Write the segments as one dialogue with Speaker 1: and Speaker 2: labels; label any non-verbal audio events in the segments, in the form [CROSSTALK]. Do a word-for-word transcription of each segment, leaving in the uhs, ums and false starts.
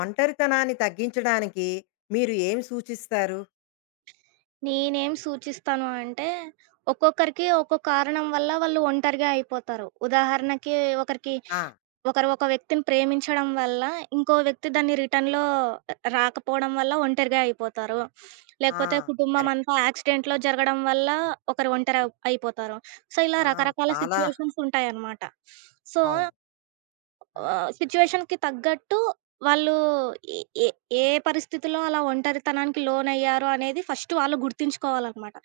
Speaker 1: ఒంటరితనాన్ని తగ్గించడానికి మీరు ఏమి సూచిస్తారు?
Speaker 2: నేనేం సూచిస్తాను అంటే, ఒక్కొక్కరికి ఒక్కో కారణం వల్ల వాళ్ళు ఒంటరిగా అయిపోతారు. ఉదాహరణకి ఒకరికి
Speaker 1: ఆ!
Speaker 2: ఒకరు ఒక వ్యక్తిని ప్రేమించడం వల్ల, ఇంకో వ్యక్తి దాన్ని రిటర్న్‌లో రాకపోవడం వల్ల ఒంటరిగా అయిపోతారు.
Speaker 1: ఆ!
Speaker 2: లేకపోతే కుటుంబం
Speaker 1: కరెక్ట్.
Speaker 2: అంతా యాక్సిడెంట్‌లో జరగడం వల్ల ఒకరు ఒంటరి అయి- అయిపోతారు. సో, ఇలా
Speaker 1: ఆ!
Speaker 2: రకరకాల
Speaker 1: చాలా
Speaker 2: సిట్యుయేషన్స్ ఉంటాయన్నమాట. సో
Speaker 1: అవును. ఆ!
Speaker 2: ఆహ్, సిట్యుయేషన్‌కి తగ్గట్టు వాళ్ళు ఏ ఏ ఏ పరిస్థితిలో అలా ఒంటరితనానికి లోనయ్యారు అనేది ఫస్ట్ వాళ్ళు గుర్తించుకోవాలనమాట.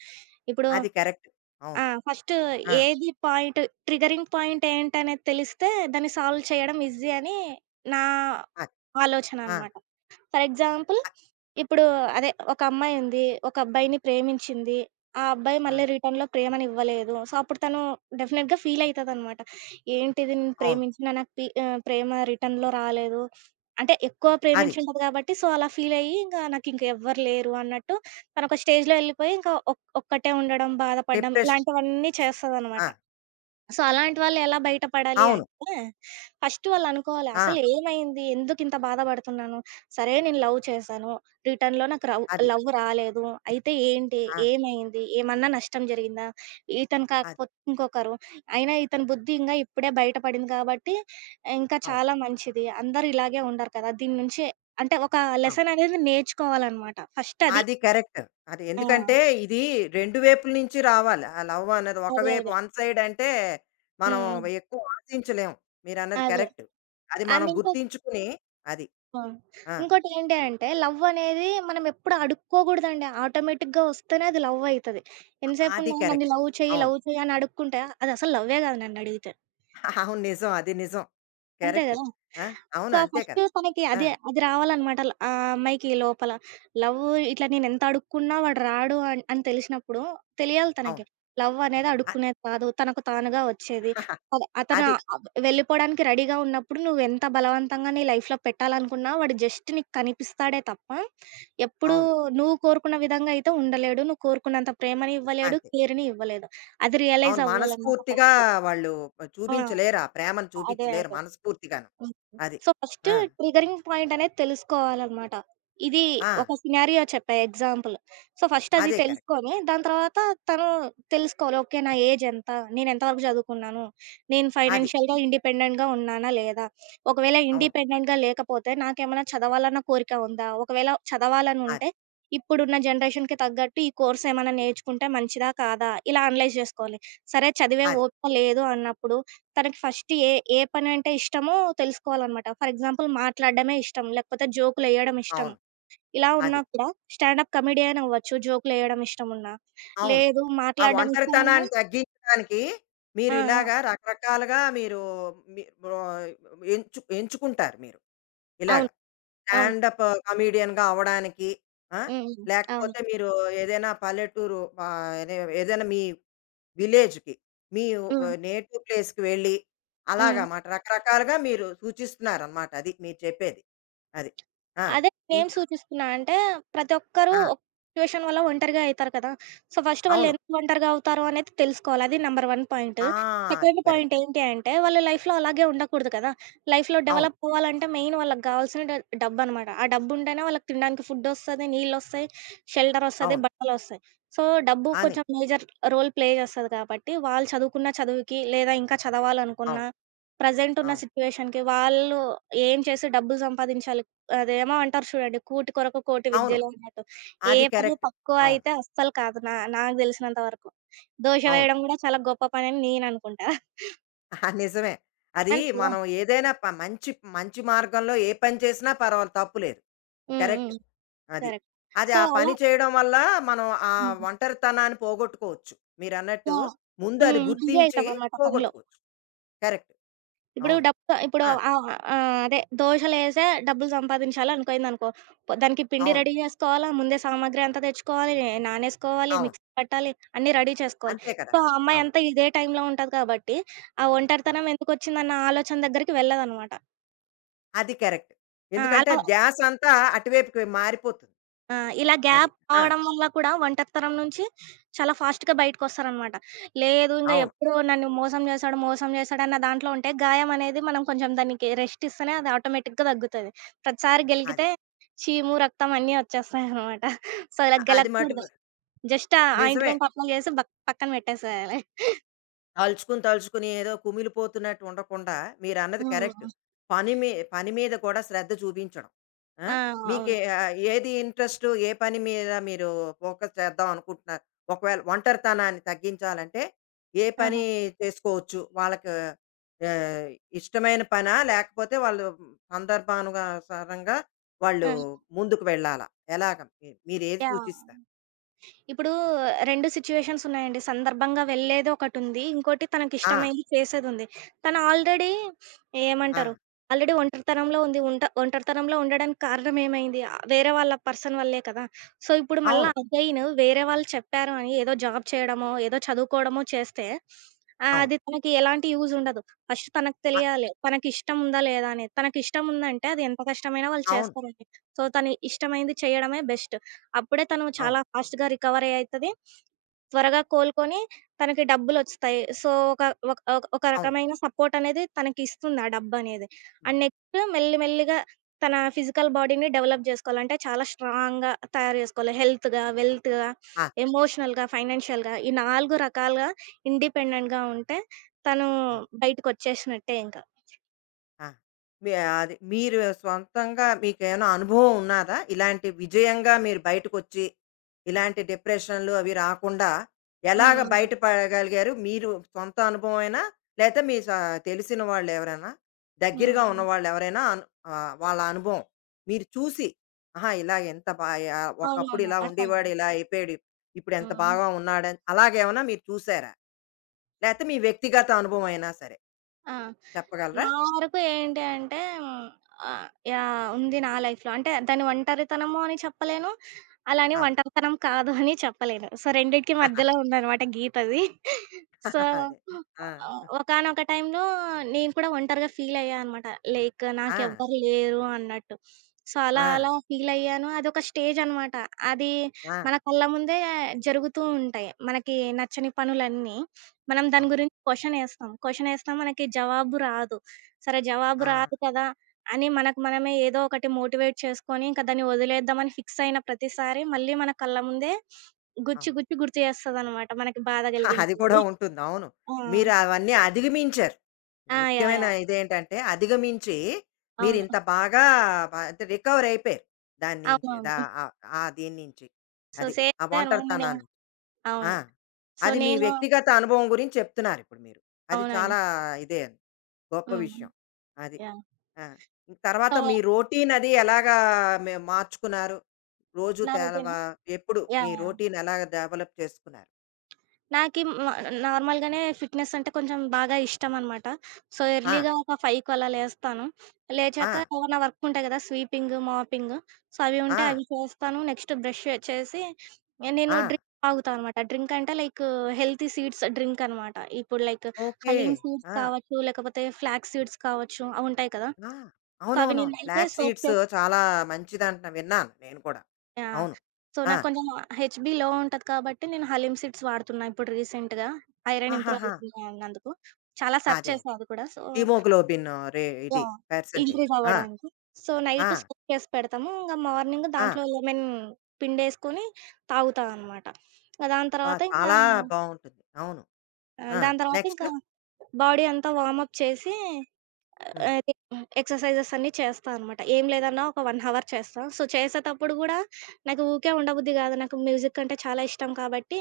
Speaker 2: ఇప్పుడు
Speaker 1: అది కరెక్ట్. అవును.
Speaker 2: ఆ! ఫస్ట్
Speaker 1: ఆ!
Speaker 2: ఏది పాయింట్ ట్రిగరింగ్ పాయింట్ ఏంటనేది తెలిస్తే దాన్ని సాల్వ్ చేయడం ఈజీ అని నా
Speaker 1: అది.
Speaker 2: ఆలోచన
Speaker 1: ఆ!
Speaker 2: అనమాట. ఫర్ ఎగ్జాంపుల్
Speaker 1: అ
Speaker 2: ఇప్పుడు అదే ఒక అమ్మాయి ఉంది. ఒక అబ్బాయిని ప్రేమించింది. ఆ అబ్బాయి
Speaker 1: ఆ!
Speaker 2: మళ్ళీ రిటర్న్‌లో ప్రేమనివ్వలేదు. సో, అప్పుడు తను డెఫినెట్‌గా ఫీల్ అయితదనమాట. ఏంటిది నేను
Speaker 1: అవును.
Speaker 2: ప్రేమించినా నాకు పి ఆహ్, ప్రేమ రిటర్న్‌లో రాలేదు. అంటే ఎక్కువ
Speaker 1: అది.
Speaker 2: ప్రేమించుంటది గాబట్టి సో, అలా ఫీల్ అయ్యి ఇంక నాకింకెవ్వరు లేరు అన్నట్టు తనొక స్టేజ్‌లో ఎళ్ళిపోయి ఇంకా ఒక్ ఒక్కటే ఉండడం, బాధపడడం
Speaker 1: డిప్రెషన్
Speaker 2: ఇలాంటివన్నీ
Speaker 1: ఆ!
Speaker 2: చేస్తదనమాట. సో, అలాంటి వాళ్ళెలా బయట పడాలి
Speaker 1: అవును.
Speaker 2: అంటే, ఫస్ట్ వాళ్ళనుకోవాలి
Speaker 1: ఆ!
Speaker 2: అసలేమైంది? ఎందుకింత బాధపడుతున్నాను? సరే నేను లవ్ చేశాను. రిటర్న్‌లో నాకు రవ్
Speaker 1: అది.
Speaker 2: లవ్ రాలేదు. అయితే ఏంటి?
Speaker 1: ఆ!
Speaker 2: ఏమైంది? ఏమన్నా నష్టం జరిగిందా? ఇతను
Speaker 1: అది.
Speaker 2: కాకపోతే ఇంకొకరు. అయినా ఇతని బుద్ధి ఇంగా ఇప్పుడే బయట పడింది కాబట్టి ఇంకా
Speaker 1: అవును.
Speaker 2: చాలా మంచిది. అందరూ ఇలాగే ఉండరు కదా! దీని నుంచి అంటే ఒక
Speaker 1: అవును.
Speaker 2: లెసన్ అనేది నేర్చుకోవాలనమాట. ఫస్ట్ అది.
Speaker 1: అది కరెక్ట్. అది
Speaker 2: ఆ!
Speaker 1: ఎందుకంటే ఇది రెండు వైపుల నుంచి రావాలి. ఆ లవ్ అన్నది
Speaker 2: అదే.
Speaker 1: ఒకవైపు
Speaker 2: అదే.
Speaker 1: వన్ సైడ్ అంటే మనం
Speaker 2: హ్మ్. హ్మ్.
Speaker 1: ఎక్కువ ఆశించలేం. మీరన్నది
Speaker 2: అదే.
Speaker 1: కరెక్ట్. అది మనం
Speaker 2: అండ్ ఇంకో
Speaker 1: గుర్తించుకుని అది.
Speaker 2: ఆ!
Speaker 1: ఆ!
Speaker 2: ఇంకోటేంటి అంటే లవ్వనేది మనం ఎప్పుడు అడుక్కోగూడదండి. ఆటోమేటిక్‌గా వస్తేనే అది లవ్వయితది. ఎంతసేపు
Speaker 1: అది
Speaker 2: నువ్వు నన్ను
Speaker 1: కరెక్ట్.
Speaker 2: లవ్ చెయ్యి,
Speaker 1: అవును.
Speaker 2: లవ్ చెయ్యి అని అడుక్కుంటే అదసలు లవ్వే గాదు నన్నడిగితే.
Speaker 1: [LAUGHS] అవును. నిజం. అది నిజం.
Speaker 2: అంతే
Speaker 1: కరెక్ట్.
Speaker 2: గదా!
Speaker 1: ఆ! అవును.
Speaker 2: సో,
Speaker 1: అంతే
Speaker 2: ఫస్ట్
Speaker 1: కదా!
Speaker 2: తనకి
Speaker 1: ఆ!
Speaker 2: అదే అది రావాలనమాట. ల్ ఆ అమ్మాయికి లోపల లవ్ ఇట్లా నేనెంత అడుక్కున్నా వాడు రాడు అన్ అని తెలిసినప్పుడు తెలియాలి తనకి.
Speaker 1: అవును.
Speaker 2: లవ్ అనేది అడుక్కునేది కాదు. తనకు తానుగా వచ్చేది.
Speaker 1: [LAUGHS] అ
Speaker 2: అదే అతను
Speaker 1: అది.
Speaker 2: ఆహ్, వెళ్ళిపోవడానికి రెడీగా ఉన్నప్పుడు నువ్వెంత బలవంతంగా నీ లైఫ్‌లో పెట్టాలనుకున్నా వాడు జస్ట్ నీకు కనిపిస్తాడే తప్ప, ఎప్పుడూ
Speaker 1: అవును.
Speaker 2: నువ్వు కోరుకున్న విధంగా అయితే ఉండలేడు. నువ్వు కోరుకున్నంత ప్రేమని ఇవ్వలేడు,
Speaker 1: అంతే.
Speaker 2: కేర్‌ని ఇవ్వలేదు. అది రియలైజ్
Speaker 1: అవును.
Speaker 2: అవ్వాలనమాట
Speaker 1: మనస్ఫూర్తిగా
Speaker 2: ఫస్ట్.
Speaker 1: వాళ్ళు
Speaker 2: ఆ!
Speaker 1: చూపించలేరు. ఆ ప్రేమను
Speaker 2: అదే.
Speaker 1: చూపించలేరు
Speaker 2: అదే.
Speaker 1: మనస్ఫూర్తిగాను. అది.
Speaker 2: సో, ఫస్ట్
Speaker 1: ఆ!
Speaker 2: ట్రిగరింగ్ పాయింట్ అనేది తెలుసుకోవాలనమాట. ఇది
Speaker 1: ఆ!
Speaker 2: ఒక సినారియో చెప్పా ఎగ్జాంపుల్. సో, ఫస్ట్ అది
Speaker 1: అదే కరెక్ట్.
Speaker 2: తెలుసుకొని, దాని తర్వాత తను తెలుసుకోవాలి. ఓకే. నా ఏజ్ ఎంత? నేను ఎంత వరకు చదువుకున్నాను? నేను
Speaker 1: అది.
Speaker 2: ఫైనాన్షియల్‌గా ఇండిపెండెంట్‌గా ఉన్నానా? లేదా? ఒకవేళ
Speaker 1: అవును.
Speaker 2: ఇండిపెండెంట్‌గా లేకపోతే నాకేమైనా చదవాలన్న కోరిక ఉందా? ఒకవేళ
Speaker 1: అది.
Speaker 2: చదవాలనుంటే ఇప్పుడున్న జనరేషన్‌కి తగ్గట్టు ఈ కోర్స్ ఏమైనా నేర్చుకుంటే మంచిదా? కాదా? ఇలా అనలైజ్ జేసుకోవాలి. సరే చదివే
Speaker 1: అది.
Speaker 2: ఓపిక లేదు అన్నప్పుడు తనకి ఫస్ట్ ఏ, ఏ పనంటే ఇష్టమో తెలుసుకోవాలనమాట. ఫర్ ఎగ్జాంపుల్ మాట్లాడడమే ఇష్టం, లేకపోతే జోకులెయడం ఇష్టం.
Speaker 1: అవును.
Speaker 2: ఇలా ఉన్నా
Speaker 1: అది.
Speaker 2: కూడా స్టాండప్ కమెడియన్ అవ్వచ్చు, జోకులెయడం ఇష్టమున్నా.
Speaker 1: అవును.
Speaker 2: లేదు
Speaker 1: ఆ
Speaker 2: మాట్లాడడం ఇష్టమున్నా.
Speaker 1: ఒంటరితనాన్ని తగ్గించడానికి
Speaker 2: ఆ!
Speaker 1: మీరు
Speaker 2: ఆ!
Speaker 1: ఇలాగా రకరకాలుగా మీరు మీ బో ఎంచు ఎంచుకుంటారు మీరు. ఇలాగ.
Speaker 2: అవును. అవును.
Speaker 1: స్టాండప్ కామెడియన్‌గా అవ్వడానికి ఆ!
Speaker 2: హ్మ్. హ్మ్. అవును.
Speaker 1: లేకపోతే మీరు ఏదైనా పల్లెటూరు ఆహ్, ఏదే ఏదైనా మీ విలేజ్‌కి మీ
Speaker 2: హ్మ్.
Speaker 1: ఆహ్, నేటివ్ ప్లేస్‌కి వెళ్ళి
Speaker 2: హ్మ్.
Speaker 1: అలాగమాట రకరకాలుగా మీరు సూచిస్తున్నారనమాట. అది మీరు చెప్పేది. అది. ఆ!
Speaker 2: అదే నేనేం
Speaker 1: ఇంకా
Speaker 2: సూచిస్తున్నా అంటే, ప్రతి ఒక్కరు
Speaker 1: ఆ!
Speaker 2: ఒక సిట్యుయేషన్ వల్ల ఒంటరిగా అయితారు కదా! సో, ఫస్ట్
Speaker 1: అవును.
Speaker 2: వాళ్ళెందుకు ఒంటరిగా అవుతారో అనేది తెలుసుకోవాలి. అది నంబర్ వన్ పాయింట్.
Speaker 1: ఆ! అది
Speaker 2: సెకండ్ పాయింట్
Speaker 1: కరెక్ట్.
Speaker 2: ఏంటి అంటే, వాళ్ళు లైఫ్‌లో అలాగే ఉండకూడదు కదా! లైఫ్‌లో
Speaker 1: అవును.
Speaker 2: డెవలప్ అవ్వాలంటే మెయిన్ వాళ్ళకి గావాల్సిన డ డబ్బనమాట. ఆ డబ్బుంటేనే వాళ్ళకి తినడానికి ఫుడ్డొస్తది, నీళ్ళొస్తాయి, షెల్టరొస్తది,
Speaker 1: అవును.
Speaker 2: బట్టలొస్తాయి. సో, డబ్బు
Speaker 1: అని.
Speaker 2: కొంచెం మేజర్ రోల్ ప్లే చేస్తది కాబట్టి, వాళ్ళు చదువుకున్న చదువుకి, లేదా ఇంకా చదవాలనుకున్న,
Speaker 1: అవును.
Speaker 2: ప్రెజెంట్ ఉన్న
Speaker 1: అవును.
Speaker 2: సిట్యుయేషన్‌కి, వాళ్ళు ఏం చేసి డబ్బులు సంపాదించాలి అదేమో అంటారు చూడండి. కూటి కొరకు కోటి
Speaker 1: అవును.
Speaker 2: విద్యలు అన్నట్టు. ఏ
Speaker 1: అది
Speaker 2: పని
Speaker 1: కరెక్ట్.
Speaker 2: తక్కువ
Speaker 1: అవును.
Speaker 2: అయితే అస్సలు కాదు. నా నాకు దెలిసినంత వరకు. దోష
Speaker 1: అవును.
Speaker 2: వేయడం గూడా చాలా గొప్ప పనని నేననుకుంటా.
Speaker 1: ఆ, నిజమే. అది
Speaker 2: అంతే కదా!
Speaker 1: మనం ఏదైనా ప మంచి మంచి మార్గంలో ఏ పని చేసినా పర్వాలేదు తప్పులేదు.
Speaker 2: హ్మ్.
Speaker 1: కరెక్ట్.
Speaker 2: హ్మ్.
Speaker 1: అది.
Speaker 2: కరెక్ట్.
Speaker 1: అది
Speaker 2: సో,
Speaker 1: ఆ
Speaker 2: అలా
Speaker 1: పని చేయడం వల్ల మనం ఆ
Speaker 2: హ్మ్.
Speaker 1: ఒంటరితనాన్ని పోగొట్టుకోవచ్చు. మీరన్నట్టు
Speaker 2: యాహ్!
Speaker 1: ముందు అది
Speaker 2: హ్మ్. బిజీ
Speaker 1: గుర్తించి
Speaker 2: అయితామనమాట పనిలో.
Speaker 1: పోగొట్టుకోవచ్చు. కరెక్ట్.
Speaker 2: ఇప్పుడు
Speaker 1: అవును.
Speaker 2: డబ్బు ఇప్పుడు
Speaker 1: ఆ!
Speaker 2: ఆహ్, ఆహ్, అదే దోశలేసే డబ్బులు సంపాదించాలనుకయిందనుకో, పొ దానికి పిండి
Speaker 1: అవును.
Speaker 2: రెడీ జేసుకోవాలా, ముందే సామాగ్రి అంతా తెచ్చుకోవాలి, నానేసుకోవాలి,
Speaker 1: అవును.
Speaker 2: మిక్సీ పట్టాలి, అన్నీ రెడీ చేసుకోవాలి.
Speaker 1: అంతే కదా!
Speaker 2: సో, ఆ
Speaker 1: అవును.
Speaker 2: అమ్మాయంతా ఇదే టైంలో ఉంటది కాబట్టి, ఆ
Speaker 1: ఆ!
Speaker 2: ఒంటరితనం ఎందుకొచ్చిందన్న ఆలోచన దగ్గరికి వెళ్ళదనమాట.
Speaker 1: అది కరెక్ట్.
Speaker 2: ఆ!
Speaker 1: ఎందుకంటే
Speaker 2: అలా
Speaker 1: ధ్యాసంతా అటువైపుకి మారిపోతుంది.
Speaker 2: ఆ! ఇలా
Speaker 1: అది.
Speaker 2: గ్యాప్
Speaker 1: ఆ!
Speaker 2: రావడం వల్ల కూడా ఒంటరితనం నుంచి చాలా ఫాస్ట్‌గా బయటకొస్తారనమాట. లేదు ఇంగ
Speaker 1: అవును.
Speaker 2: ఎప్పుడు నన్ను మోసం చేశాడు, మోసం చేశాడన్న దాంట్లో ఉంటే గాయం అనేది మనం కొంచెం దానికి రెస్ట్ ఇస్తేనే అది ఆటోమేటిక్‌గా తగ్గుతది. ప్రతిసారి
Speaker 1: అది.
Speaker 2: గెలికితే చీము, రక్తం అన్నీ వచ్చేస్తాయనమాట. సో, ఇలా
Speaker 1: అది
Speaker 2: గెలకూడదు.
Speaker 1: మటుకు
Speaker 2: జస్ట్ ఆ
Speaker 1: నిజమే.
Speaker 2: ఆయింట్‌మెంట్ అప్లై చేసి బక్ పక్కన పెట్టేసేయాలి.
Speaker 1: తలుచుకుని, తలుచుకుని ఏదో కుమిలిపోతున్నట్టు ఉండకుండా మీరన్నది కరెక్ట్.
Speaker 2: హ్మ్.
Speaker 1: పని మీ పని మీద కూడా శ్రద్ధ చూపించడం. ఆ!
Speaker 2: ఆ!
Speaker 1: మీకే
Speaker 2: అవును.
Speaker 1: ఆహ్, ఏది ఇంట్రెస్టు? ఏ పని మీద మీరు ఫోకస్ చేద్దాం అనుకుంటున్నారు? ఒకవేళ ఒంటరితనాన్ని తగ్గించాలంటే ఏ పని
Speaker 2: ఆహా!
Speaker 1: చేసుకోవచ్చు? వాళ్ళకి ఆహ్, ఇష్టమైన పనా? లేకపోతే వాళ్ళు సందర్భానుసారంగా వాళ్ళు
Speaker 2: ఆ!
Speaker 1: ముందుకు వెళ్ళాలా? ఎలాగ? మీ మీరేది
Speaker 2: యాహ్!
Speaker 1: సూచిస్తారు?
Speaker 2: ఇప్పుడు రెండు సిట్యుయేషన్స్ ఉన్నాయండి. సందర్భంగా వెళ్ళేది ఒకటుంది. ఇంకోటి
Speaker 1: ఆ!
Speaker 2: తనకిష్టమైంది చేసేదుంది. తను ఆల్రెడీ
Speaker 1: ఆ!
Speaker 2: ఏమంటారు? ఆల్రెడీ ఒంటరితనంలో ఉంది. ఉంట ఒంటరితనంలో ఉండడానికి కారణం ఏమైంది? ఆహ్, వేరే వాళ్ళ పర్సన్ వల్లే కదా! సో, ఇప్పుడు మళ్ళా
Speaker 1: అవును.
Speaker 2: అగైన్ వేరే వాళ్ళు చెప్పారు అని ఏదో జాబ్ చేయడమో, ఏదో చదువుకోవడమో చేస్తే ఆహ్,
Speaker 1: అవును.
Speaker 2: అది తనకి ఎలాంటి యూజ్ ఉండదు. ఫస్ట్ తనకు
Speaker 1: అ
Speaker 2: తెలియాలి. తనకిష్టం ఉందా? లేదా? అనేది. తనకిష్టం ఉందంటే అది ఎంత కష్టమైనా వాళ్ళు
Speaker 1: అవును.
Speaker 2: చేస్తారండి. సో, తను ఇష్టమైంది చేయడమే బెస్ట్. అప్పుడే తను
Speaker 1: అవును.
Speaker 2: చాలా ఫాస్ట్‌గా రికవరీ అయితది. త్వరగా కోలుకొని తనకి డబ్బులొస్తాయి. సో, ఒక ఒక ఒక ఒక
Speaker 1: అవును.
Speaker 2: రకమైన సపోర్టనేది తనకిస్తుంది ఆ డబ్బనేది.
Speaker 1: అవును.
Speaker 2: అండ్ నెక్స్ట్ మెల్లి మెల్లిగా తన ఫిజికల్ బాడీని డెవలప్ జేసుకోవాలి. అంటే చాలా స్ట్రాంగ్‌గా తయారు జేసుకోవాలి. హెల్త్‌గా, వెల్త్‌గా,
Speaker 1: ఆ!
Speaker 2: ఎమోషనల్‌గా, ఫైనాన్షియల్‌గా ఈ నాలుగు రకాలుగా ఇండిపెండెంట్‌గా ఉంటే తను
Speaker 1: అవును.
Speaker 2: బయటికొచ్చేసినట్టే ఇంక.
Speaker 1: ఆ! మీ అది మీరు సొంతంగా మీకేమైనా అనుభవం ఉన్నాదా? ఇలాంటి విజయంగా మీరు బయటకొచ్చి, ఇలాంటి డిప్రెషన్‌లు అవి రాకుండా ఎలాగ
Speaker 2: హ్మ్.
Speaker 1: బయటపడగలిగారు? మీరు సొంత అనుభవమేనా? లేతే మీ స తెలిసిన వాళ్ళెవరైనా, దగ్గరగా
Speaker 2: హ్మ్.
Speaker 1: ఉన్నవాళ్ళెవరైనా అను ఆహ్, వాళ్ళ అనుభవం మీరు చూసి, ఆహా! ఇలా ఎంత బా ఆహ్, ఒకప్పుడు
Speaker 2: అవునవును.
Speaker 1: ఇలా ఉండేవాడు,
Speaker 2: అర్థమైంది.
Speaker 1: ఇలా అయిపోయాడు. ఇప్పుడు ఎంత
Speaker 2: హ్మ్.
Speaker 1: బాగా ఉన్నాడని అలాగేమన్నా మీరు చూసారా? లేతే మీ వ్యక్తిగత అనుభవం అయినా సరే
Speaker 2: ఆ!
Speaker 1: చెప్పగలరా?
Speaker 2: నా వరకు ఏంటి అంటే హ్మ్, ఆహ్, యాహ్! ఉంది నా లైఫ్‌లో. అంటే దాన్ని ఒంటరితనము అని చెప్పలేను. అలానే ఒంటరితనం కాదు అని చెప్పలేను. సో, రెండిటికి మధ్యలో
Speaker 1: అవును.
Speaker 2: ఉందనమాట గీతది. సో,
Speaker 1: [LAUGHS] అదే. ఆ!
Speaker 2: ఆహ్, ఒకానొక టైంలో నేను కూడా ఒంటరిగా ఫీల్ అయ్యా అనమాట. లైక్
Speaker 1: ఆ!
Speaker 2: నాకెవ్వరు లేరు అన్నట్టు. సో, అలా
Speaker 1: ఆ!
Speaker 2: అలా ఫీల్ అయ్యాను. అదొక స్టేజ్ అనమాట. అది
Speaker 1: ఆ!
Speaker 2: మన కళ్ళ ముందే జరుగుతూ ఉంటాయి. మనకి నచ్చని పనులన్నీ. మనం దాని
Speaker 1: అవును.
Speaker 2: గురించి క్వెషన్ ఏస్తాం. క్వెషన్ ఏస్తాం మనకి జవాబు రాదు. సరే జవాబు
Speaker 1: ఆ!
Speaker 2: రాదు కదా! అని మనకు మనమే ఏదో ఒకటి మోటివేట్ చేసుకొని, ఇంక దాన్ని వదిలేద్దామని ఫిక్స్ అయిన ప్రతిసారి మళ్ళీ మన కళ్ళ ముందే గుచ్చి,
Speaker 1: అవును.
Speaker 2: గుచ్చి గుర్తు చేస్తదనమాట. మనకి బాధ
Speaker 1: [LAUGHS] అది కూడా
Speaker 2: కలిగించింది.
Speaker 1: ఉంటుంది. అవును.
Speaker 2: ఆ!
Speaker 1: మీరు అవన్నీ అధిగమించారు.
Speaker 2: ఆ! యాహ్!
Speaker 1: ముఖ్యమైన
Speaker 2: యాహ్!
Speaker 1: ఇదేంటంటే అధిగమించి
Speaker 2: అవును.
Speaker 1: మీరింత బాగా బ అంటే రికవర్ అయిపోయారు. దాని నుంచి దా
Speaker 2: అవునవును.
Speaker 1: ఆహ్, ఆ దీని నుంచి.
Speaker 2: సో,
Speaker 1: అది.
Speaker 2: సేమ్
Speaker 1: ఆ
Speaker 2: అన్నమాట నేనే
Speaker 1: ఒంటరితనాన్ని. ఆ!
Speaker 2: అవును. సో,
Speaker 1: అది మీ
Speaker 2: నేను
Speaker 1: వ్యక్తిగత అనుభవం గురించి చెప్తున్నారిప్పుడు మీరు. అది
Speaker 2: అవునండి.
Speaker 1: చాలా ఇదే గొప్ప
Speaker 2: హ్మ్.
Speaker 1: విషయం. అది.
Speaker 2: యాహ్!
Speaker 1: ఆ! తర్వాత
Speaker 2: సో,
Speaker 1: మీ రొటీన్ అది ఎలాగా మే మార్చుకున్నారు? రోజు
Speaker 2: నా రొటీన్
Speaker 1: తెలవా
Speaker 2: యాహ్!
Speaker 1: ఎప్పుడు మీ
Speaker 2: యాహ్!
Speaker 1: రొటీన్ ఎలాగ డెవలప్ చేసుకున్నారు?
Speaker 2: నాకి మ నార్మల్‌గానే ఫిట్‌నెస్ అంటే కొంచెం బాగా ఇష్టమనమాట. సో,
Speaker 1: ఆ!
Speaker 2: ఎర్లీగా ఒక ఐదింటికి అలా లేస్తాను.
Speaker 1: ఆ!
Speaker 2: లేచాక ఏవన్నా వర్క్ ఉంటాయి గదా! Sweeping, mopping. సో, అవి
Speaker 1: ఆ!
Speaker 2: ఉంటే అవి చేస్తాను. నెక్స్ట్ బ్రష్ చేసి నేను
Speaker 1: ఆ!
Speaker 2: డ్రింక్ తాగుతా అనమాట. డ్రింక్ అంటే లైక్ హెల్తీ సీడ్స్ డ్రింక్ అనమాట. ఇప్పుడు లైక్
Speaker 1: ఓకే.
Speaker 2: హలీమ్ సీడ్స్
Speaker 1: ఆ!
Speaker 2: కావచ్చు, లేకపోతే ఫ్లాక్స్ సీడ్స్ కావచ్చు, అవుంటాయి కదా!
Speaker 1: ఆ!
Speaker 2: సో, అవి
Speaker 1: అవునవునవును.
Speaker 2: నేనైతే
Speaker 1: ఫ్లాగ్
Speaker 2: సోక్
Speaker 1: సీడ్స్
Speaker 2: చేసి
Speaker 1: చాలా మంచిదంట విన్నాను నేను కూడా.
Speaker 2: ఆ!
Speaker 1: అవును.
Speaker 2: సో,
Speaker 1: ఆ!
Speaker 2: నాకు కొంచెం హెచ్‌బీ లో ఉంటది కాబట్టి, నేను హలీమ్ సీడ్స్ వాడుతున్నా ఇప్పుడు రీసెంట్‌గా. ఐరన్ ఇంప్రూవ్
Speaker 1: ఆహాహా!
Speaker 2: అవుతుంది అన్నందుకు. చాలా సెర్చ్
Speaker 1: అదే. అదే
Speaker 2: చేశా అది కూడా. సో
Speaker 1: హిమోగ్లోబిన్ రే ఇది
Speaker 2: యాహ్!
Speaker 1: పర్సెంటేజ్.
Speaker 2: ఇంక్రీజ్
Speaker 1: ఆ!
Speaker 2: అవ్వడానికి. సో,
Speaker 1: ఆ!
Speaker 2: నైట్ సోక్ చేసి పెడతాము. ఇంగ మార్నింగ్
Speaker 1: ఆ!
Speaker 2: దాంట్లో లెమన్ పిండేసుకొని తాగుతా అనమాట. దాని
Speaker 1: అబ్బా!
Speaker 2: తర్వాత ఇంకా
Speaker 1: చాలా బావుంటుంది. అవును. నెక్స్ట్.
Speaker 2: ఆహ్,
Speaker 1: ఆ!
Speaker 2: దాని తర్వాత
Speaker 1: నెక్స్ట్?
Speaker 2: ఇంకా బాడీ అంతా వార్మ్ అప్ చేసి
Speaker 1: హ్మ్.
Speaker 2: అది ఎక్సర్‌సైజెస్ అన్నీ చేస్తా అనమాట. ఏం లేదన్నా ఒక 1 అవర్ చేస్తా. సో, చేసేతప్పుడు గూడా నాకు ఊకే ఉండబుద్ధి గాదు. నాకు మ్యూజిక్ అంటే చాలా ఇష్టం కాబట్టి,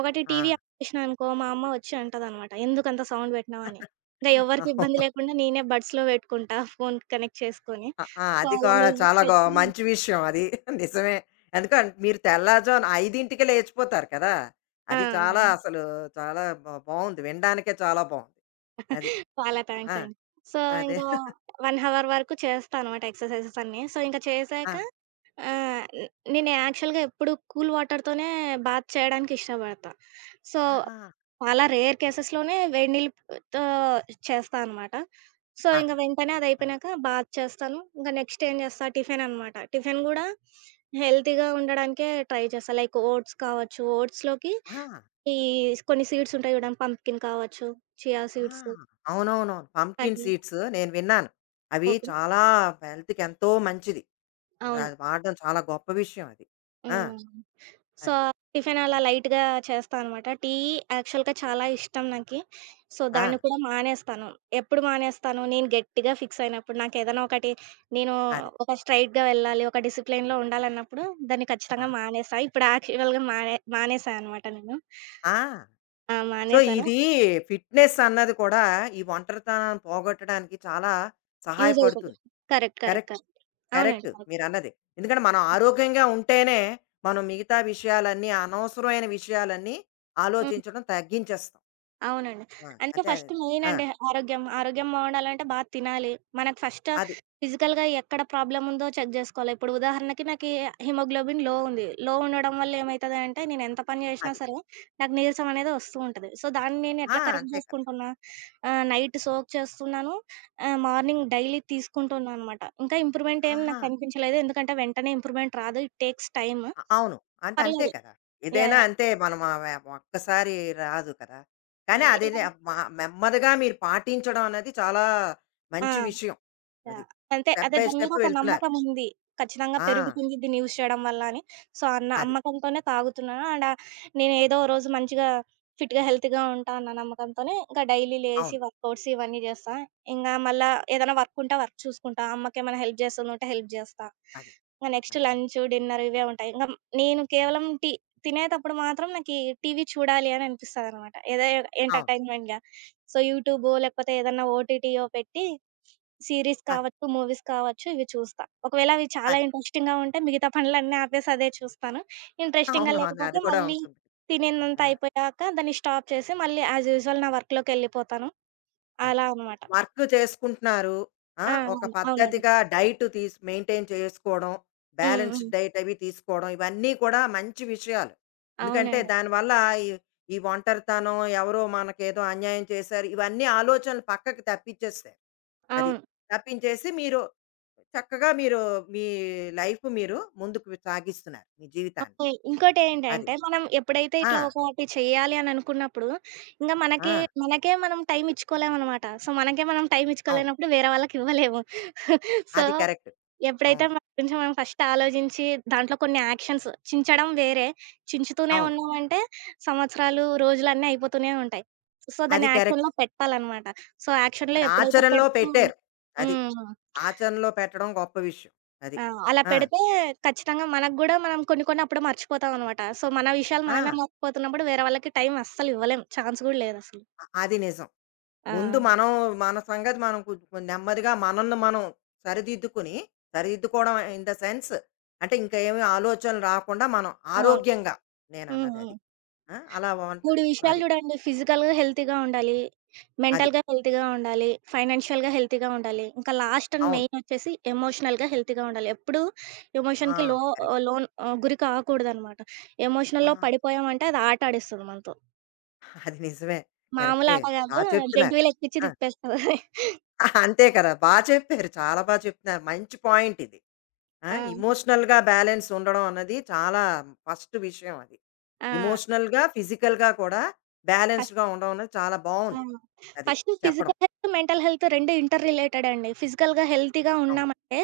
Speaker 2: ఒకటి టీవీ ఆన్ చేసినా అనుకో, మా అమ్మ వచ్చి అంటదనమాట. "ఎందుకంత సౌండ్ బెట్టినావు" అని. ఇంక
Speaker 1: ఆ!
Speaker 2: ఎవరికీ ఇబ్బంది లేకుండా నేనే బడ్స్‌లో బెట్టుకుంటా ఫోన్ కనెక్ట్ చేసుకొని.
Speaker 1: ఆ! ఆ!
Speaker 2: సో,
Speaker 1: అది
Speaker 2: అలా
Speaker 1: కూడా
Speaker 2: మ్యూజిక్
Speaker 1: చాలా గొ
Speaker 2: పెట్టుకొని
Speaker 1: మంచి విషయం అది. [LAUGHS] నిజమే. ఎందుకంటే మీరు తెల్లారుజామున ఐదుకే లేచిపోతారు కదా!
Speaker 2: ఆ!
Speaker 1: అది చాలా అసలు చాలా బా బావుంది. వినడానికే చాలా బావుంది. అది.
Speaker 2: చాలా థాంక్స్
Speaker 1: ఆ!
Speaker 2: అండి. సో,
Speaker 1: అదే.
Speaker 2: ఇంకా
Speaker 1: [LAUGHS]
Speaker 2: వన్ అవర్ వరకు చేస్తా అనమాట ఎక్సర్‌సైజెస్ అన్నీ. సో, ఇంక
Speaker 1: ఆ!
Speaker 2: చేశాక ఆహ్, న్ నేను యాక్చువల్‌గా ఎప్పుడు కూల్ వాటర్‌తోనే బాత్ చేయడానికి ఇష్టపడతా. సో,
Speaker 1: ఆహా!
Speaker 2: చాలా రేర్ కేసెస్‌లోనే వేడి నీళ్ళతో చేస్తా అనమాట. సో, ఇంక
Speaker 1: ఆహా!
Speaker 2: వెంటనే అది
Speaker 1: ఆ!
Speaker 2: అయిపోయినాక బాత్ చేస్తాను. ఇంక నెక్స్ట్ ఏం చేస్తా టిఫిన్ అనమాట. టిఫిన్ గూడా హెల్తీగా ఉండడానికే ట్రై చేస్తా. లైక్ ఓట్స్ కావచ్చు, ఓట్స్‌లోకి
Speaker 1: ఆ!
Speaker 2: ఈ కొన్ని సీడ్స్ ఉంటాయి చూడండి. పంప్కిన్ కావచ్చు, చియా
Speaker 1: ఆ!
Speaker 2: సీడ్స్,
Speaker 1: అవునవునవును. Pumpkin
Speaker 2: honey.
Speaker 1: సీడ్స్ నేను విన్నాను. అవి
Speaker 2: ఓకే.
Speaker 1: చాలా హెల్త్‌కి ఎంతో మంచిది.
Speaker 2: అవును.
Speaker 1: అది వాడడం చాలా గొప్ప విషయం అది. ఆ!
Speaker 2: హ్మ్. సో,
Speaker 1: అది.
Speaker 2: టిఫిన్ అలా లైట్‌గా చేస్తా అనమాట. టీ యాక్చువల్‌గా చాలా ఇష్టం నాకి. సో,
Speaker 1: ఆ!
Speaker 2: దాన్ని కూడా మానేస్తాను. ఎప్పుడు మానేస్తాను? నేను గట్టిగా ఫిక్స్ అయినప్పుడు. నాకేదైనా ఒకటి నేను
Speaker 1: అది.
Speaker 2: ఒక స్ట్రెయిట్‌గా వెళ్ళాలి, ఒక డిసిప్లిన్‌లో ఉండాలన్నప్పుడు దాన్ని
Speaker 1: ఆ!
Speaker 2: ఖచ్చితంగా మానేస్తా. ఇప్పుడు యాక్చువల్‌గా మానే మానేశా అనమాట నేను.
Speaker 1: ఆ!
Speaker 2: ఆ!
Speaker 1: సో,
Speaker 2: మానేశాను.
Speaker 1: ఇది ఫిట్‌నెస్ అన్నది కూడా ఈ ఒంటరితనాన్ని పోగొట్టడానికి చాలా
Speaker 2: యూజ్ అయితది.
Speaker 1: సహాయపడుతుంది.
Speaker 2: కరెక్ట్. కరెక్ట్.
Speaker 1: కరెక్ట్.
Speaker 2: కరెక్ట్. అవునండి.
Speaker 1: Correct
Speaker 2: correct.
Speaker 1: మీరన్నది. ఎందుకంటే మనం ఆరోగ్యంగా ఉంటేనే మనం మిగతా విషయాలన్నీ అనవసరమైన విషయాలన్నీ
Speaker 2: హ్మ్.
Speaker 1: ఆలోచించడం తగ్గించేస్తాం.
Speaker 2: అవునండి.
Speaker 1: ఆ!
Speaker 2: అందుకే
Speaker 1: అంతే అది.
Speaker 2: ఫస్ట్
Speaker 1: ఆ!
Speaker 2: మెయినండి ఆరోగ్యం. ఆరోగ్యం బావుండాలంటే బా తినాలి. మనకు ఫస్ట్
Speaker 1: అది.
Speaker 2: ఫిజికల్‌గా ఎక్కడ ప్రాబ్లముందో చెక్ జేసుకోవాలి. ఇప్పుడు ఉదాహరణకి నాకీ హిమోగ్లోబిన్ లో ఉంది. లో ఉండడం వల్ల ఏమైతది అంటే, నేనెంత పని జేషినా
Speaker 1: అది.
Speaker 2: సరే, నాకు నీరసం అనేది వస్తూ ఉంటది. సో, దాన్ని
Speaker 1: ఆ!
Speaker 2: నేనెట్లా కరెక్ట్
Speaker 1: అంతే కదా!
Speaker 2: జేసుకుంటున్నా, ఆహ్, నైట్ సోక్ చేస్తున్నాను. ఆహ్, మార్నింగ్ డైలీ తీసుకుంటున్నా అనమాట. ఇంకా ఇంప్రూవ్‌మెంటేం
Speaker 1: ఆహా!
Speaker 2: నాకు కనిపించలేదు. ఎందుకంటే, వెంటనే ఇంప్రూవ్‌మెంట్ రాదు. It takes time.
Speaker 1: అ- అవును అంటే అంతే
Speaker 2: పర్లేదు
Speaker 1: కదా
Speaker 2: యాహ్!
Speaker 1: ఏదైనా
Speaker 2: యాహ్!
Speaker 1: అంతే మనం ఆ వే- ఒక్కసారి రాదు కదా
Speaker 2: ఆ!
Speaker 1: కానీ అది లే-
Speaker 2: ఏదన్
Speaker 1: మా- నెమ్మదిగా మీరు పాటించడం అనేది చాలా
Speaker 2: ఆ!
Speaker 1: మంచి విషయం అది
Speaker 2: యాహ్! అంతే.
Speaker 1: స్టెప్
Speaker 2: అదే
Speaker 1: బై
Speaker 2: దాని మీద
Speaker 1: స్టెప్
Speaker 2: ఒక
Speaker 1: వెళ్తున్నారు
Speaker 2: నమ్మకముంది. ఖచ్చితంగా
Speaker 1: ఆ,
Speaker 2: పెరుగుతుంది దీన్ని యూజ్ చేయడం వల్ల అని. సో, ఆ
Speaker 1: అది
Speaker 2: నమ్మకంతోనే తాగుతున్నాను. అండ్ ఆహ్, నేనేదో ఓ రోజు మంచిగా ఫిట్‌గా, హెల్తీగా ఉంటా అన్న నమ్మకంతోనే ఇంకా డైలీ లేసి
Speaker 1: అవును
Speaker 2: వర్కౌట్స్ ఇవన్నీ చేస్తా. ఇంగా మళ్ళా ఏదైనా వర్క్ ఉంటే వర్క్ చూసుకుంటా. అమ్మకేమైనా హెల్ప్ చేస్తుందుంటే హెల్ప్ చేస్తా.
Speaker 1: అది
Speaker 2: ఇంగ నెక్స్ట్
Speaker 1: అది
Speaker 2: లంచ్, డిన్నర్ ఇవే ఉంటాయి. ఇంగ నేను కేవలం టీ తినేతప్పుడు మాత్రం నాకీ టీవీ చూడాలి అని అనిపిస్తదనమాట. ఏదో
Speaker 1: అవును
Speaker 2: ఎంటర్‌టైన్‌మెంట్‌గా. సో, యూట్యూబో లేకపోతే ఏదన్నా ఓటీటీయో పెట్టి సీరీస్
Speaker 1: అది
Speaker 2: కావచ్చు, మూవీస్ కావచ్చు ఇవి చూస్తా. ఒకవేళ అవి చాలా
Speaker 1: అది
Speaker 2: ఇంట్రెస్టింగ్‌గా ఉంటే మిగతా పనులన్నీ ఆపేసి అదే చూస్తాను. ఇంట్రెస్టింగ్‌గా
Speaker 1: అవును అవును, అది
Speaker 2: లేకపోతే
Speaker 1: కూడా
Speaker 2: మళ్ళీ
Speaker 1: ఉంటుంది
Speaker 2: తినేదంతా అయిపోయాక దాన్ని స్టాప్ చేసి మళ్ళీ యాజ్ యూజువల్ నా వర్క్‌లోకెళ్ళిపోతాను.
Speaker 1: అది.
Speaker 2: అలా అనమాట.
Speaker 1: వర్క్ చేసుకుంటున్నారు. ఆ!
Speaker 2: ఆ!
Speaker 1: ఒక
Speaker 2: అవును. అవునండి.
Speaker 1: పద్ధతిగా డైట్ తీస్ మెయింటైన్ చేసుకోవడం,
Speaker 2: హ్మ్. హ్మ్.
Speaker 1: బ్యాలెన్స్‌డ్ డైట్ అవి తీసుకోవడం, ఇవన్నీ కూడా మంచి విషయాలు. ఎందుకంటే
Speaker 2: అవునండి.
Speaker 1: దానివల్ల ఈ ఈ ఒంటరితనం, ఎవరో మనకేదో అన్యాయం చేశారు, ఇవన్నీ ఆలోచనలు పక్కకి తప్పించేస్తాయి. అది.
Speaker 2: అవును.
Speaker 1: తప్పించేసి మీరు చక్కగా మీరు మీ లైఫ్ మీరు ముందుకు సాగిస్తున్నారు. మీ జీవితాన్ని.
Speaker 2: ఓకే.
Speaker 1: అది.
Speaker 2: ఇంకోటేంటంటే మనం ఎప్పుడైతే
Speaker 1: ఆ!
Speaker 2: ఇట్లా ఒకటి చేయాలి అని అనుకున్నప్పుడు ఇంక
Speaker 1: ఆ!
Speaker 2: మనకి మనకే మనం టైమ్ ఇచ్చుకోలేమనమాట. సో, మనకే మనం టైమ్
Speaker 1: అవును.
Speaker 2: ఇచ్చుకోలేనప్పుడు వేరే వాళ్ళకివ్వలేము. సో,
Speaker 1: అది కరెక్ట్.
Speaker 2: ఎప్పుడైతే
Speaker 1: అవును.
Speaker 2: మన గురించి మనం ఫస్ట్ ఆలోచించి దాంట్లో కొన్ని యాక్షన్స్ చించడం వేరే. చించుతూనే
Speaker 1: అవును.
Speaker 2: ఉన్నామంటే సంవత్సరాలు, రోజులన్నీ అయిపోతూనే ఉంటాయి. సో, దాన్ని
Speaker 1: అది
Speaker 2: యాక్షన్‌లో
Speaker 1: కరెక్ట్.
Speaker 2: పెట్టాలనమాట. సో, యాక్షన్‌లో
Speaker 1: అది
Speaker 2: ఎప్పుడైతే
Speaker 1: ఆచరణలో
Speaker 2: పెడుతూ
Speaker 1: పెట్టారు. అది.
Speaker 2: హ్మ్.
Speaker 1: ఆచరణలో పెట్టడం గొప్ప విషయం. అది.
Speaker 2: ఆ! అలా
Speaker 1: ఆ!
Speaker 2: పెడితే ఖచ్చితంగా మనకు గూడా మనం కొన్ని కొన్ని అప్పుడు మర్చిపోతామనమాట. సో, మన విషయాలు మనమే
Speaker 1: ఆ!
Speaker 2: మర్చిపోతున్నప్పుడు వేరే వాళ్ళకి టైం అస్సలు ఇవ్వలేం. ఛాన్స్ గూడా లేదసలు.
Speaker 1: అది నిజం.
Speaker 2: ఆ!
Speaker 1: ముందు మనం మన సంగతి మనం కొంచెం నెమ్మదిగా మనల్ని మనం సరిదిద్దుకుని, సరిదిద్దుకోవడం ఇన్ ద సెన్స్ అంటే ఇంకా ఏమి ఆలోచనలు రాకుండా మనం
Speaker 2: అవును.
Speaker 1: ఆరోగ్యంగా
Speaker 2: హ్మ్.
Speaker 1: నేనన్నది
Speaker 2: హ్మ్.
Speaker 1: అది. ఆ! అలా వంట
Speaker 2: మూడు విషయాలు
Speaker 1: అది.
Speaker 2: చూడండి. ఫిజికల్‌గా హెల్తీగా ఉండాలి.
Speaker 1: అది.
Speaker 2: మెంటల్‌గా హెల్తీగా ఉండాలి. ఫైనాన్షియల్‌గా హెల్తీగా ఉండాలి. ఇంకా లాస్ట్ అండ్
Speaker 1: అవును.
Speaker 2: మెయిన్ వచ్చేసి ఎమోషనల్‌గా హెల్తీగా ఉండాలి. ఎప్పుడూ
Speaker 1: ఆ!
Speaker 2: ఎమోషన్‌కి లో
Speaker 1: కరెక్ట్.
Speaker 2: లోన్ ఆహ్, గురి కాకూడదనమాట.
Speaker 1: ఆ!
Speaker 2: ఎమోషనల్‌లో పడిపోయామంటే అది ఆట ఆడిస్తది మనతో.
Speaker 1: అది నిజమే.
Speaker 2: మామూలు
Speaker 1: కరెక్టే.
Speaker 2: ఆట
Speaker 1: బా
Speaker 2: కాదు.
Speaker 1: చెప్తున్నారు.
Speaker 2: జంటివీలు ఎక్కిచ్చి
Speaker 1: ఆ!
Speaker 2: తిప్పేస్తది.
Speaker 1: అంతే కదా! బా చెప్పారు. చాలా బా చెప్తున్నారు. మంచి పాయింట్ ఇది. ఆ!
Speaker 2: ఆ!
Speaker 1: ఎమోషనల్‌గా బ్యాలెన్స్ ఉండడం అన్నది చాలా ఫస్ట్ విషయం అది.
Speaker 2: ఆ!
Speaker 1: ఎమోషనల్‌గా, ఫిజికల్‌గా కూడా బ్యాలెన్స్డ్‌గా ఉండడం అనేది చాలా
Speaker 2: ఆ!
Speaker 1: బావుంది. అది
Speaker 2: ఫస్ట్
Speaker 1: చెప్పడం.
Speaker 2: ఫిజికల్ హెల్త్, మెంటల్ హెల్త్ రెండు ఇంటర్ రిలేటెడ్ అండి. ఫిజికల్‌గా హెల్తీగా
Speaker 1: అవును.
Speaker 2: ఉన్నామంటే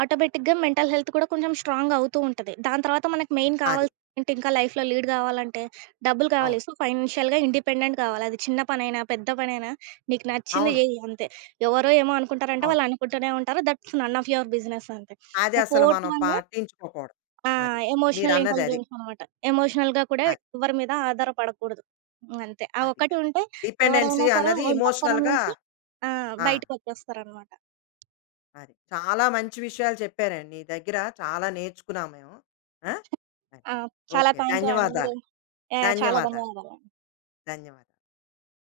Speaker 2: ఆటోమేటిక్‌గా మెంటల్ హెల్త్ కూడా కొంచెం స్ట్రాంగ్ అవుతూ ఉంటది. దాని తర్వాత మనకు మెయిన్
Speaker 1: అది.
Speaker 2: కావాల్సిందేంటి ఇంకా లైఫ్‌లో లీడ్ కావాలంటే డబ్బులు కావాలి.
Speaker 1: అవును.
Speaker 2: సో, ఫైనాన్షియల్‌గా ఇండిపెండెంట్ కావాలి. అది చిన్న పనైనా, పెద్ద పనైనా నీకు నచ్చింది
Speaker 1: అవును.
Speaker 2: జెయ్యి అంతే. ఎవరో ఏమో అనుకుంటారంటే
Speaker 1: అవును.
Speaker 2: వాళ్ళు అనుకుంటూనే ఉంటారు. That's none of your business అంతే.
Speaker 1: అది అసలు
Speaker 2: ఫోర్త్
Speaker 1: మనం
Speaker 2: వన్
Speaker 1: పట్టించుకోకూడదు.
Speaker 2: ఆ!
Speaker 1: అది.
Speaker 2: ఎమోషనల్
Speaker 1: మీరన్నది అది.
Speaker 2: ఇంటెలిజెన్స్ అనమాట. ఎమోషనల్‌గా కూడా
Speaker 1: అది.
Speaker 2: ఎవరి మీద ఆధారపడకూడదు. హ్మ్. అంతే. ఆ
Speaker 1: అది
Speaker 2: ఒక్కటి
Speaker 1: కరెక్ట్.
Speaker 2: ఉంటే
Speaker 1: డిపెండెన్సీ
Speaker 2: ఎవరైనా సరే
Speaker 1: అన్నది
Speaker 2: ఒంటరితనం
Speaker 1: ఎమోషనల్‌గా
Speaker 2: నుంచి ఆ!
Speaker 1: ఆ!
Speaker 2: బయటకొచ్చేస్తారనమాట.
Speaker 1: అది. చాలా మంచి విషయాలు చెప్పారండి. నీ దగ్గర చాలా నేర్చుకున్నాం మేము. ఆ! అది.
Speaker 2: ఆ! చాలా
Speaker 1: ఓకే.
Speaker 2: థాంక్యూ అండి. మీరు
Speaker 1: ధన్యవాదాలు.
Speaker 2: యాహ్! చాలా
Speaker 1: ధన్యవాదాలు.
Speaker 2: ధన్యవాదాలండి.
Speaker 1: ధన్యవాదాలు.